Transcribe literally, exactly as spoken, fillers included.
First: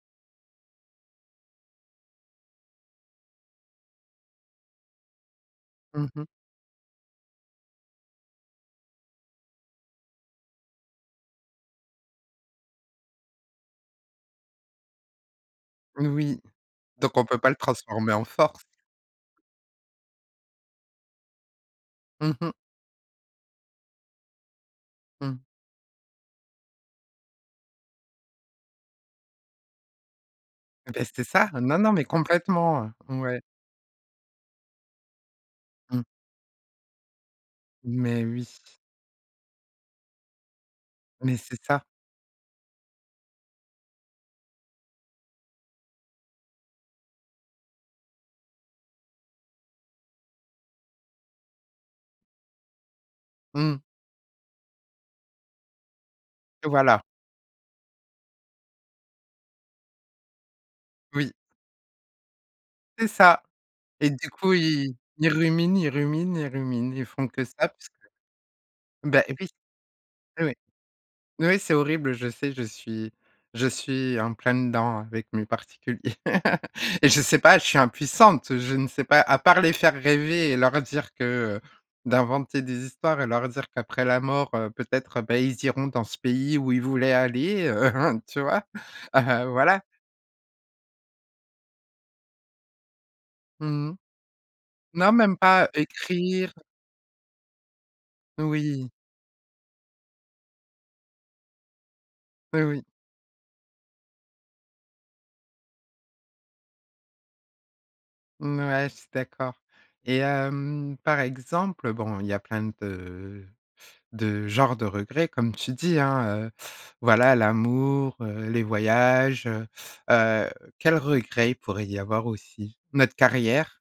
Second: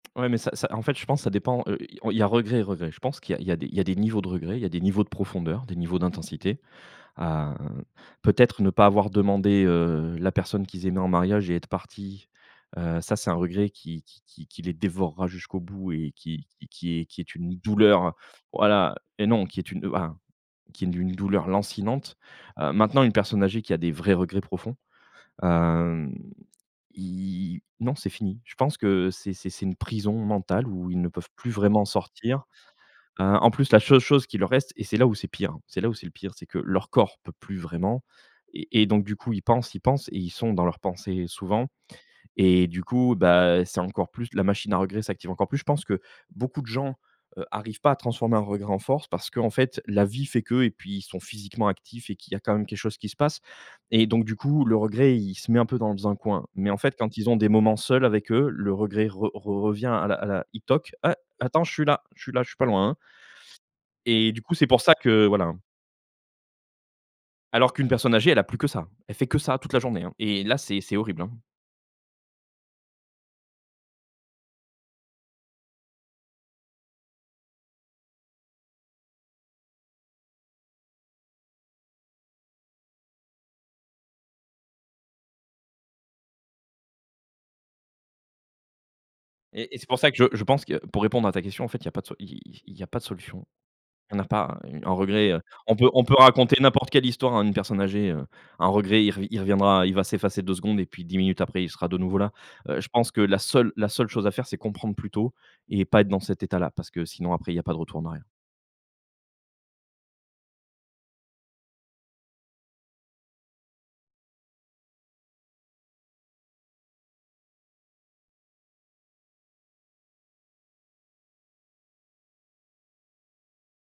Ouais mais ça ça, en fait je pense ça dépend, heu, il y a regret et regret. Je pense qu'il y a il y a des des niveaux de regrets, il y des niveaux de profondeur, des niveaux Mmh mh. d'intensité, heu, peut-être ne pas avoir demandé, heu, la personne qu'ils aimaient en mariage et être partis, heu, ça c'est un regret qui qui qui qui les dévorera jusqu'au bout Mmh et oui, qui qui qui est donc qui on est peut pas une le transformer douleur, en force? voilà et non qui est une, heu un qui est d'une douleur lancinante, Mmh mh. heu. Maintenant une personne âgée qui a des vrais regrets profonds, Mmh. hem, ils non c'est fini. Je pense que c'est c'est c'est une prison mentale où ils Bah ne c'est peuvent ça. plus Non, vraiment non, mais sortir, complètement, heu! heu, Ouais. en plus la cheule chose qui leur reste, et c'est là où c'est pire c'est là où Mmh. c'est le pire, c'est que leur corps peut plus vraiment, Mais oui! et et donc du coup ils pensent, ils pensent et ils sont dans leurs pensées Mais c'est souvent ça. et du coup bah, c'est encore plus la machine à regret s'active encore plus. Je pense que beaucoup de gens, heu, arrivent pas à transformer un regret en force, parce qu'en fait la vie fait que, et puis ils sont physiquement actifs et qu'il y a quand même quelque chose qui se passe Mmh. et donc du coup le regret il se met un peu dans un coin. Mais en fait Voilà. quand ils ont des moments seuls avec eux, le regret re re revient à la à la il toc: «A Oui. attends je suis là je suis là, je suis pas loin, hein» C'est ça, et du et du coup, coup c'est pour ils ça que, ils voilà, hein ruminent, ils ruminent, ils ruminent, ils font que ça. alors qu'une Parce personne âgée, elle a plus que ça, que elle bah, fait que oui! ça toute la journée hein, et Ouais, là, c'est c'est horrible, hein. ouais, c'est horrible, je sais, je suis je suis en plein dedans avec mes particuliers, et je sais pas, je suis impuissante, je ne sais pas, à part les faire rêver et leur dire que d'inventer des histoires et leur dire qu'après la mort, heu, peut-être, heu, bah, ils iront dans ce pays où ils voulaient aller, heu, tu vois? Heu, Et et voilà. c'est pour ça que je je pense que pour répondre à ta question, en fait il y a pas de so il il y a pas de solution. Mmh mh. On n'a pas un Non regret, même pas, on peut on peut écrire raconter n'importe quelle histoire à une personne âgée, un Oui! regret il re il reviendra, il va s'effacer deux secondes et puis dix minutes après il sera de nouveau là, Ouais, heu. oui. Je pense que la seule la seule chose à faire c'est comprendre plutôt et pas être dans cet état là. Parce que sinon après il y a pas de retour en arrière. Mmh ouais, je suis d'accord et hem, par exemple, bon, il y a plein de de genres de regrets comme tu dis, hein, heu, voilà l'amour, heu, les voyages, heu heu quels regrets il pourrait y avoir aussi? Notre carrière!